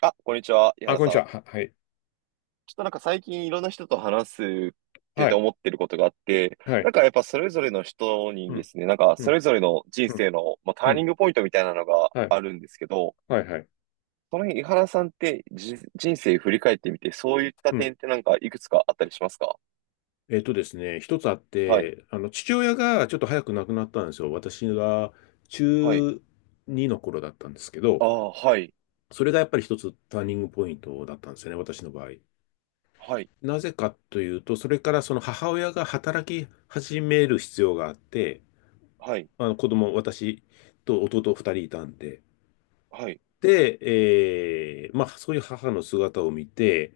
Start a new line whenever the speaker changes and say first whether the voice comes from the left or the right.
right: あ、こんにちは、井
left: あ、
right: 原
left: こんに
right: さ
left: ち
right: ん。
left: は。はい。
right: ちょっとなんか最近いろんな人と話すって
left: は
right: て
left: い。
right: 思ってることがあって、
left: は
right: なん
left: い。
right: かやっぱそれぞれの人
left: う
right: にで
left: ん。
right: すね、なんか
left: う
right: そ
left: ん。
right: れぞれの人
left: うん。
right: 生の、まあ、タ
left: う
right: ーニン
left: ん。
right: グポイントみたいなのが
left: はい。
right: あるんですけど、
left: はい。はい。
right: その辺、井原さんって人生振り返ってみて、そういった
left: うん。
right: 点ってなんかいくつかあったりしますか？
left: えっとですね、一つあっ
right: はい、
left: て、父親がちょっと早く亡くなったんですよ。私が中
right: はい、
left: 2の頃だったんですけ
right: あ
left: ど、
right: あ、はい、
left: それがやっぱり一つターニングポイントだったんですよね、私の場合。
right: はい、
left: なぜかというと、それからその母親が働き始める必要があって、
right: はい、
left: 子供、私と弟2人いたんで、
right: はい、
left: で、まあ、そういう母の姿を見て、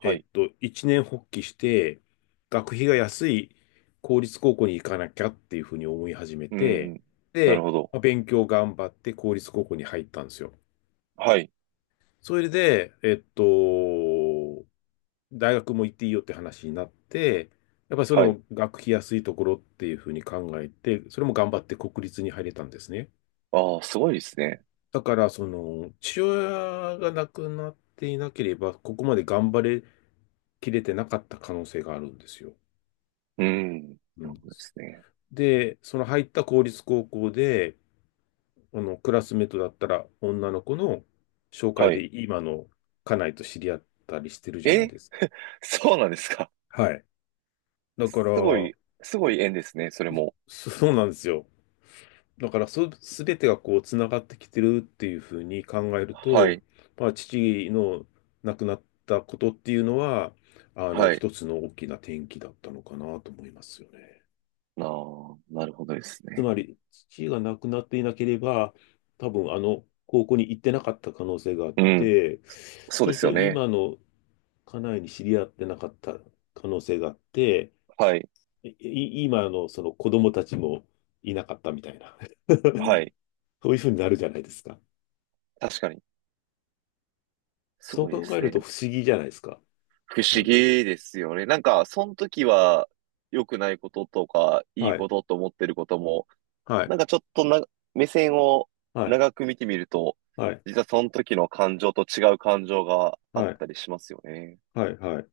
right: はい、
left: 一年発起して、学費が安い公立高校に行かなきゃっていうふうに思い始め
right: う
left: て、
right: ん、なる
left: で、
right: ほど。
left: まあ勉強頑張って公立高校に入ったんですよ。
right: はい、
left: それで、大学も行っていいよって話になって、やっぱりそれ
right: はい、
left: も学費安いところっていうふうに考えて、それも頑張って国立に入れたんですね。
right: ああ、すごいですね。
left: だから、父親が亡くなっていなければ、ここまで頑張れきれてなかった可能性があるんですよ。
right: うん、な
left: う
right: るほ
left: ん
right: どですね。
left: で、その入った公立高校で、クラスメートだったら女の子の紹介
right: は
left: で
right: い。
left: 今の家内と知り合ったりしてるじゃない
right: え。
left: です
right: そうなんですか？
left: か。はい。だから、
right: すごい、すごい縁ですね、それも。
left: そうなんですよ。だから、すべてがこう、つながってきてるっていうふうに考える
right: は
left: と、
right: い、
left: まあ、父の亡くなったことっていうのは、
right: はい。
left: 一つの大きな転機だったのかなと思いますよね。
right: なあ、なるほどです
left: つま
right: ね。
left: り、父が亡くなっていなければ、多分あの高校に行ってなかった可能性があっ
right: うん、
left: て、
right: そう
left: そ
right: で
left: うす
right: す
left: る
right: よ
left: と
right: ね。
left: 今の家内に知り合ってなかった可能性があって、
right: はい、
left: い今のその子供たちもいなかったみたいな、
right: はい。
left: そういうふうになるじゃないですか。
right: 確かに。す
left: そう
right: ごいで
left: 考え
right: す
left: る
right: ね。
left: と不思議じゃないですか。
right: 不
left: な
right: 思
left: んか。
right: 議ですよね。なんか、その時は良くないこととか、いい
left: はい。
right: ことと思ってることも、
left: はい。
right: なんかちょっとな、目線を
left: はい。
right: 長く見てみると、
left: はい。
right: 実はその時の感情と違う感情があっ
left: はい。
right: たりしますよね。
left: はい。はい。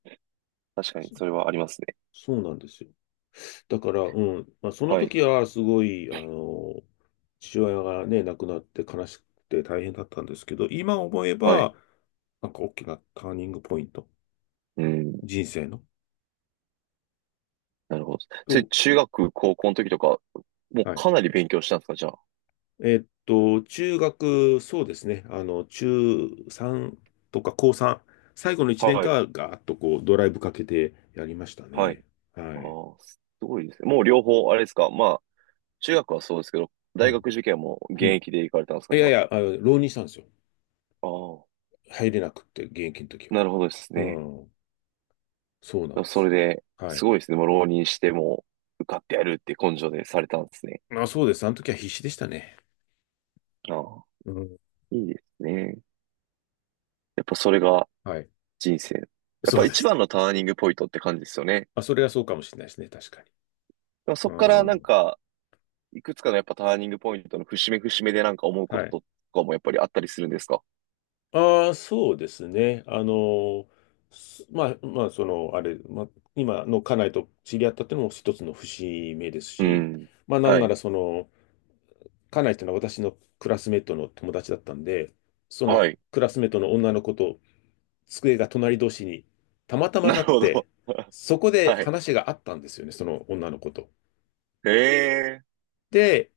right: 確かに、
left: そ
right: それはありますね。
left: そうなんですよ。だから、まあ、その
right: はい、
left: 時はすごい、父親がね、亡くなって悲しくて大変だったんですけど、今思え
right: はい。
left: ば、なんか大きなターニングポイント、
right: うん。
left: 人生の。
right: なるほど。それ、
left: と、
right: 中学、高校の時とか、もう
left: はい。
right: かなり勉強したんですか、じゃ
left: 中学、そうですね、中3とか高3、最後の1
right: あ。
left: 年
right: は
left: 間
right: い、
left: はガーッとこう、ドライブかけてやりました
right: は
left: ね。
right: い。
left: は
right: あ
left: い。
right: あ、すごいですね。もう両方、あれですか。まあ、中学はそうですけど、
left: う
right: 大
left: ん。
right: 学受験も現
left: うん
right: 役で行かれたんですか、
left: い
right: じゃ
left: や
right: あ。
left: いや、浪人したんですよ。
right: ああ、
left: 入れなくって、現役の時は。
right: なるほどです
left: う
right: ね。
left: ん。そうなんで
right: それ
left: す。
right: で、
left: は
right: す
left: い。
right: ごいですね。もう浪人しても、受かってやるって根性でされたんですね。
left: まあそうです。あの時は必死でしたね。
right: ああ、
left: うん。
right: いいですね。やっぱそれが
left: はい。
right: 人生。やっ
left: そ
right: ぱ
left: うで
right: 一
left: す。
right: 番のターニングポイントって感じですよね。
left: あ、それはそうかもしれないですね。確かに。
right: でもそっ
left: う
right: からなん
left: ん。
right: か、いくつかのやっぱターニングポイントの節目節目でなんか思うこ
left: は
right: と
left: い。
right: とかもやっぱりあったりするんですか？
left: ああ、そうですね。まあ、まあ、あれ、まあ、今の家内と知り合ったっていうのも一つの節目です
right: う
left: し、
right: ん。
left: まあ、なん
right: は
left: な
right: い。
left: ら家内っていうのは私のクラスメートの友達だったんで、その
right: はい。
left: クラスメートの女の子と机が隣同士にたまたま
right: な
left: な
right: る
left: っ
right: ほ
left: て、
right: ど。
left: そこで
right: はい。
left: 話があったんですよね、その女の子と。
right: ええ。
left: で、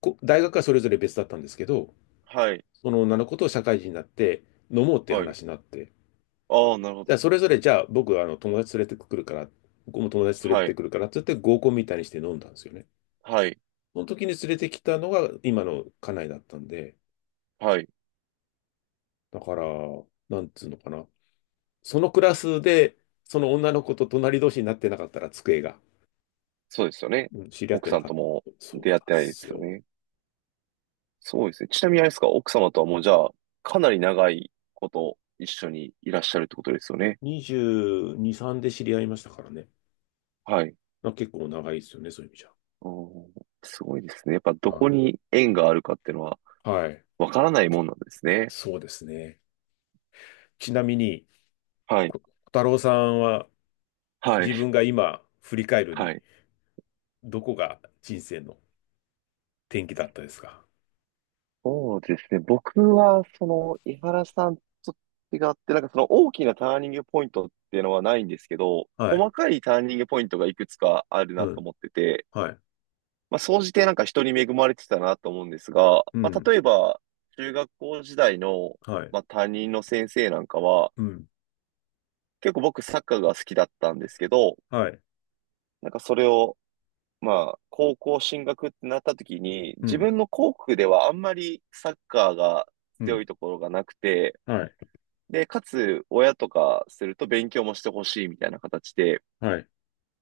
left: 大学はそれぞれ別だったんですけど、
right: はい。
left: その女の子と社会人になって飲もうっていう
right: はい。
left: 話になって、
right: ああ、なるほ
left: じゃ
right: ど。
left: あそれぞれじゃあ僕あの友達連れてくるから、僕も友達連れ
right: は
left: て
right: い。
left: くるからって言って合コンみたいにして飲んだんですよね。
right: はい。
left: その時に連れてきたのが今の家内だったんで、
right: はい。
left: だから、なんつうのかな。そのクラスで、その女の子と隣同士になってなかったら机が、
right: そうですよね。
left: うん知り合っ
right: 奥
left: てな
right: さん
left: かっ
right: とも
left: た。そうなん
right: 出会っ
left: で
right: てないで
left: す
right: すよ
left: よ。
right: ね。そうですね。ちなみにあれですか、奥様とはもうじゃあ、かなり長いこと一緒にいらっしゃるってことですよね。
left: 22、3で知り合いましたからね。
right: はい。
left: まあ、結構長いですよね、そういう意味じ
right: おー、すごいですね。やっぱ
left: ゃ。
right: どこ
left: はい。
right: に縁があるかっていうのは
left: はい。
right: わからないもんなんですね。
left: そうですね。ちなみに、
right: はい。
left: 小太郎さんは
right: は
left: 自
right: い。
left: 分が今振り返る
right: は
left: に、
right: い。
left: どこが人生の転機だったですか？
right: そうですね。僕は、その、井原さんと違って、なんかその大きなターニングポイントっていうのはないんですけど、
left: はい。
right: 細かいターニングポイントがいくつかある
left: う
right: なと
left: ん。
right: 思ってて、
left: はい。
right: まあ、総じてなんか人に恵まれてたなと思うんですが、
left: う
right: まあ、
left: ん。
right: 例えば、中学校時代の、
left: はい。
right: まあ、担任の先生なんかは、
left: うん。
right: 結構僕サッカーが好きだったんですけど、
left: はい。
right: なんかそれを、まあ、高校進学ってなった時に、
left: う
right: 自
left: ん。
right: 分の校区ではあんまりサッカーが
left: う
right: 強
left: ん。
right: いところがなくて、
left: はい。
right: で、かつ、親とかすると勉強もしてほしいみたいな形で、
left: はい。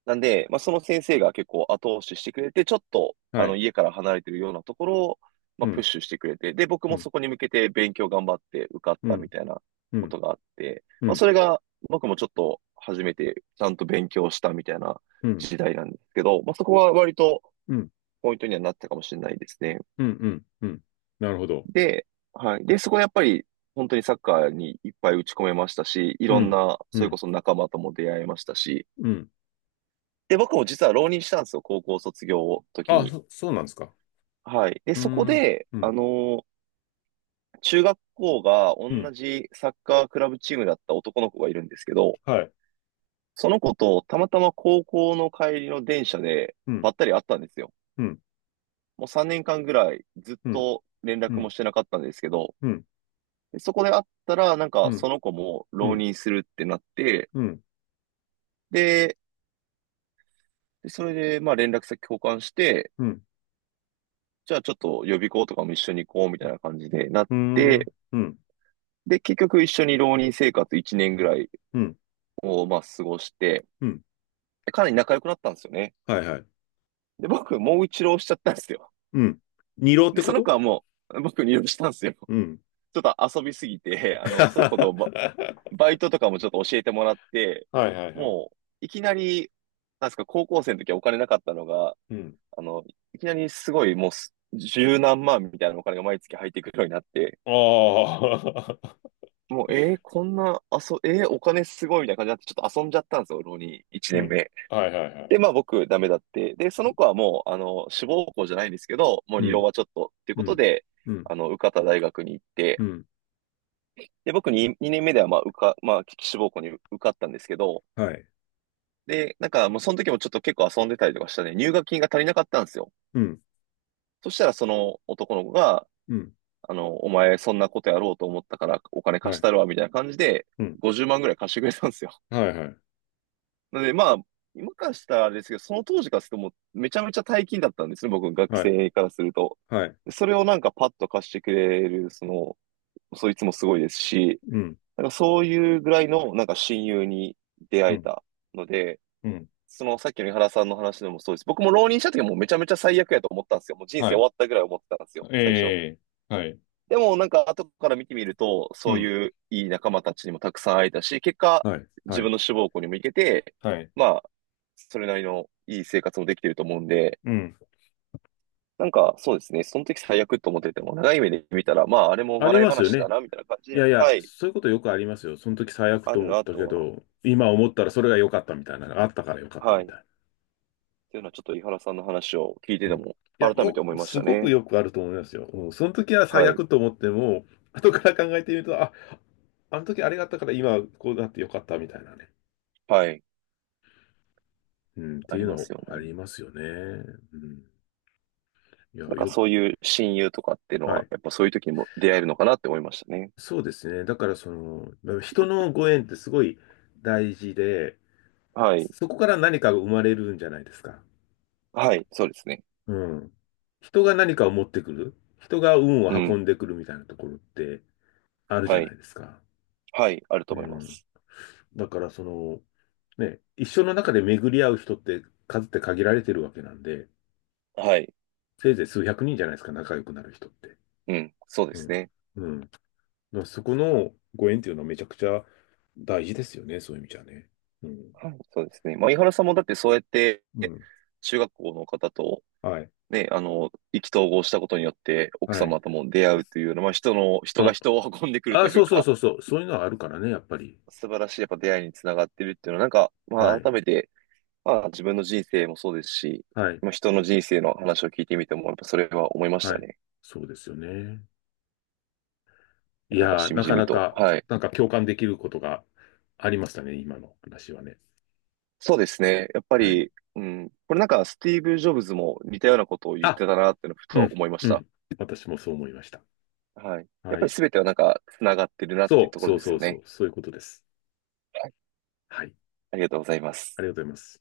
right: なんで、まあ、その先生が結構後押ししてくれて、ちょっと、あ
left: は
right: の、
left: い。
right: 家から離れてるようなところを、ま
left: う
right: あ、プッ
left: ん。
right: シュしてくれて、で、僕
left: う
right: も
left: ん。
right: そこに向けて勉強頑張って受かっ
left: う
right: たみ
left: ん。
right: たいな
left: う
right: こ
left: ん。
right: とがあって、
left: う
right: まあ、
left: ん。
right: それが、僕もちょっと初めてちゃんと勉強したみたいな
left: うん。
right: 時代なんですけど、まあ、そこは割と、
left: うん。
right: ポイントにはなったかもしれないですね。
left: うん。うん。うん。なるほど。
right: で、はい。で、そこでやっぱり、本当にサッカーにいっぱい打ち込めましたし、い
left: う
right: ろん
left: ん。
right: な、
left: う
right: それこ
left: ん。
right: そ仲間とも出会えましたし、
left: うん。
right: で、僕も実は浪人したんですよ、高校卒業の時
left: あ、
right: に。
left: そうなんですか。
right: はい。で、
left: うー
right: そこ
left: ん。
right: で、
left: うん。
right: 中学校が
left: う
right: 同
left: ん。
right: じサッカークラブチームだった男の子がいるんですけど、
left: はい。
right: その子とたまたま高校の帰りの電車で
left: うん。
right: ばったり会ったんですよ。
left: うん。
right: もう3年間ぐらいずっ
left: うん。
right: と連
left: う
right: 絡も
left: ん。
right: してなかったんですけど、
left: うん。
right: でそこで会ったら、なん
left: う
right: か
left: ん。
right: その子も
left: う
right: 浪
left: ん。
right: 人するってなって、
left: うん。
right: で、それでまあ連絡先交換して、
left: うん。
right: じゃあちょっと予備校とかも一緒に行こうみたいな感じでなっ
left: うー
right: て、
left: ん、うん、
right: で、結局一緒に浪人生活1年ぐらい
left: うん、
right: をまあ過ごして、
left: うん。
right: でかなり仲良くなったんですよね。
left: はいはい。
right: で、僕もう一浪しちゃったんですよ。
left: うん。二浪っ
right: で、
left: てこ
right: その
left: と？
right: 子はもう僕に浪したんですよ。ち
left: うん。
right: ょっと遊びすぎて、あの、その子とバイトとかもちょっと教えてもらって、
left: はいはいはい。
right: もういきなり、なんですか、高校生の時はお金なかったのが、
left: うん。
right: あの、いきなりすごいもうす十何万みたいなお金が毎月入ってくるようになって、
left: ああ。
right: もう、こんな、お金すごいみたいな感じになって、ちょっと遊んじゃったんですよ、浪人 1
left: う
right: 年
left: ん。
right: 目。
left: はいはいは
right: で、
left: い。
right: まあ僕ダメだって。で、その子はもう、あの、志望校じゃないんですけど、もう
left: う
right: 二浪
left: ん、
right: はちょっとっていう
left: う
right: こと
left: ん、
right: で、
left: うん、
right: あの、受かった大学に行って、
left: うん。
right: で、僕に2年目ではまあまあ、志望校に受かったんですけど、
left: はい。
right: で、なんかもうその時もちょっと結構遊んでたりとかしたね、入学金が足りなかったんですよ。
left: うん、
right: そしたらその男の子が、
left: うん。
right: あの、お前そんなことやろうと思ったからお金
left: は
right: 貸し
left: い。
right: たるわ、みたいな感じで、
left: うん。
right: 50万ぐらい貸してくれたんですよ。
left: はいはい。
right: なので、まあ、今からしたらあれですけど、その当時からするともうめちゃめちゃ大金だったんですね、僕、学
left: はい。
right: 生からすると。
left: はい。
right: それをなんかパッと貸してくれる、その、そいつもすごいですし、
left: うん、
right: なんかそういうぐらいのなんか親友に出
left: う
right: 会え
left: ん、
right: たので、
left: うん。
right: そのさっきの井原さんの話でもそうです。僕も浪人した時はもうめちゃめちゃ最悪やと思ったんですよ。もう人生
left: は
right: 終
left: い。
right: わったぐらい思ってたんですよ、最初。
left: ええ。はい。
right: でもなんか後から見てみると、
left: う
right: そう
left: ん。
right: いういい仲間たちにもたくさん会えたし、結果、
left: はい。
right: 自
left: はい。
right: 分の志望校にも行けて、
left: はい。
right: まあ、それなりのいい生活もできてると思うんで、
left: うん。
right: なんかそうですね、その時最悪と思ってても、長い目で見たら、まあ、あれも
left: あり
right: 笑い
left: ますよ
right: 話だ
left: ね。
right: な、みたいな感じ
left: い
right: で、
left: やいや、
right: はい、
left: そういうことよくありますよ。その時最悪
right: あ
left: と
right: る
left: 思っ
right: な
left: たけ
right: と
left: ど、今思ったらそれが良かったみたいな、あったから良かっ
right: は、
left: た
right: は
left: み
right: い、っ
left: たいな。
right: ていうのはちょっと井原さんの話を聞いて
left: う
right: て
left: ん。い
right: も、
left: や、
right: 改めて思いまし
left: す
right: た
left: ごく
right: ね。
left: よくあると思いますよ。うん、その時は最
right: はい、
left: 悪と思っても、後から考えてみると、あ、あの時あれがあったから今こうなって良かったみたいなね。
right: はい、
left: うん、って
right: あ
left: い
right: り
left: う
right: ま
left: の
right: すよ
left: あ
right: ね。
left: りますよね。うん。いや、
right: なんかそういう親友とかっていうの
left: は
right: は、
left: い。
right: やっぱそういう時にも出会えるのかなって思いましたね。
left: そうですね。だからまあ人のご縁ってすごい大事で、
right: はい、
left: そこから何かが生まれるんじゃないですか。
right: はい、そうですね。
left: うん。人が何かを持ってくる、人が運を
right: う
left: 運
right: ん。
left: んでくるみたいなところってあるじ
right: は
left: ゃな
right: い。
left: いですか。
right: はい。あると
left: う
right: 思いま
left: ん。
right: す。
left: だからね、一生の中で巡り合う人って数って限られてるわけなんで、
right: はい。
left: せいぜい数百人じゃないですか、仲良くなる人って。
right: うん。そうで
left: う
right: す
left: ん。
right: ね。
left: うん。だからそこのご縁っていうのはめちゃくちゃ大事ですよね、そういう意味じゃね。うん。
right: はい。そうですね。まあ、井原さんもだってそうやって、
left: うん。
right: 中学校の方と、
left: はい。
right: ね、あの、意気投合したことによって、奥
left: はい。
right: 様とも出会うというような、まあ、人の、人が
left: あ、
right: 人を運んでくると
left: あ、
right: い
left: そ
right: う
left: うそう
right: か、
left: そうそう。そういうのはあるからね、やっぱり。
right: 素晴らしいやっぱ出会いにつながってるっていうのは、なんか、ま
left: は
right: あ、
left: い。
right: 改めて、まあ、自分の人生もそうですし、
left: はい。
right: まあ、人の人生の話を聞いてみても、やっぱそれは思いまし
left: は
right: た
left: い。
right: ね。
left: そうですよね。
right: い
left: い
right: やなんか、
left: やー、
right: しみ
left: な
right: じ
left: か
right: み
left: な
right: と。
left: か、
right: はい。
left: なんか共感できることがありましたね、今の話はね。
right: そうですね。やっぱ
left: はい。
right: り、うん。これなんかスティーブ・ジョブズも似たようなことを言っ
left: あ、
right: てたなっていうのをふ
left: う
right: と
left: ん、
right: 思いまし
left: う
right: た。
left: ん。私もそう思いました。
right: はい。やっ
left: は
right: ぱり
left: い。
right: 全てはなんか繋がってるなっていう
left: そ
right: と
left: う、
right: ころ
left: そう
right: です
left: そ
right: よ
left: うそう、
right: ね。
left: そういうことです。
right: はい。
left: はい。
right: ありがとうございま
left: あ
right: す。
left: りがとうございます。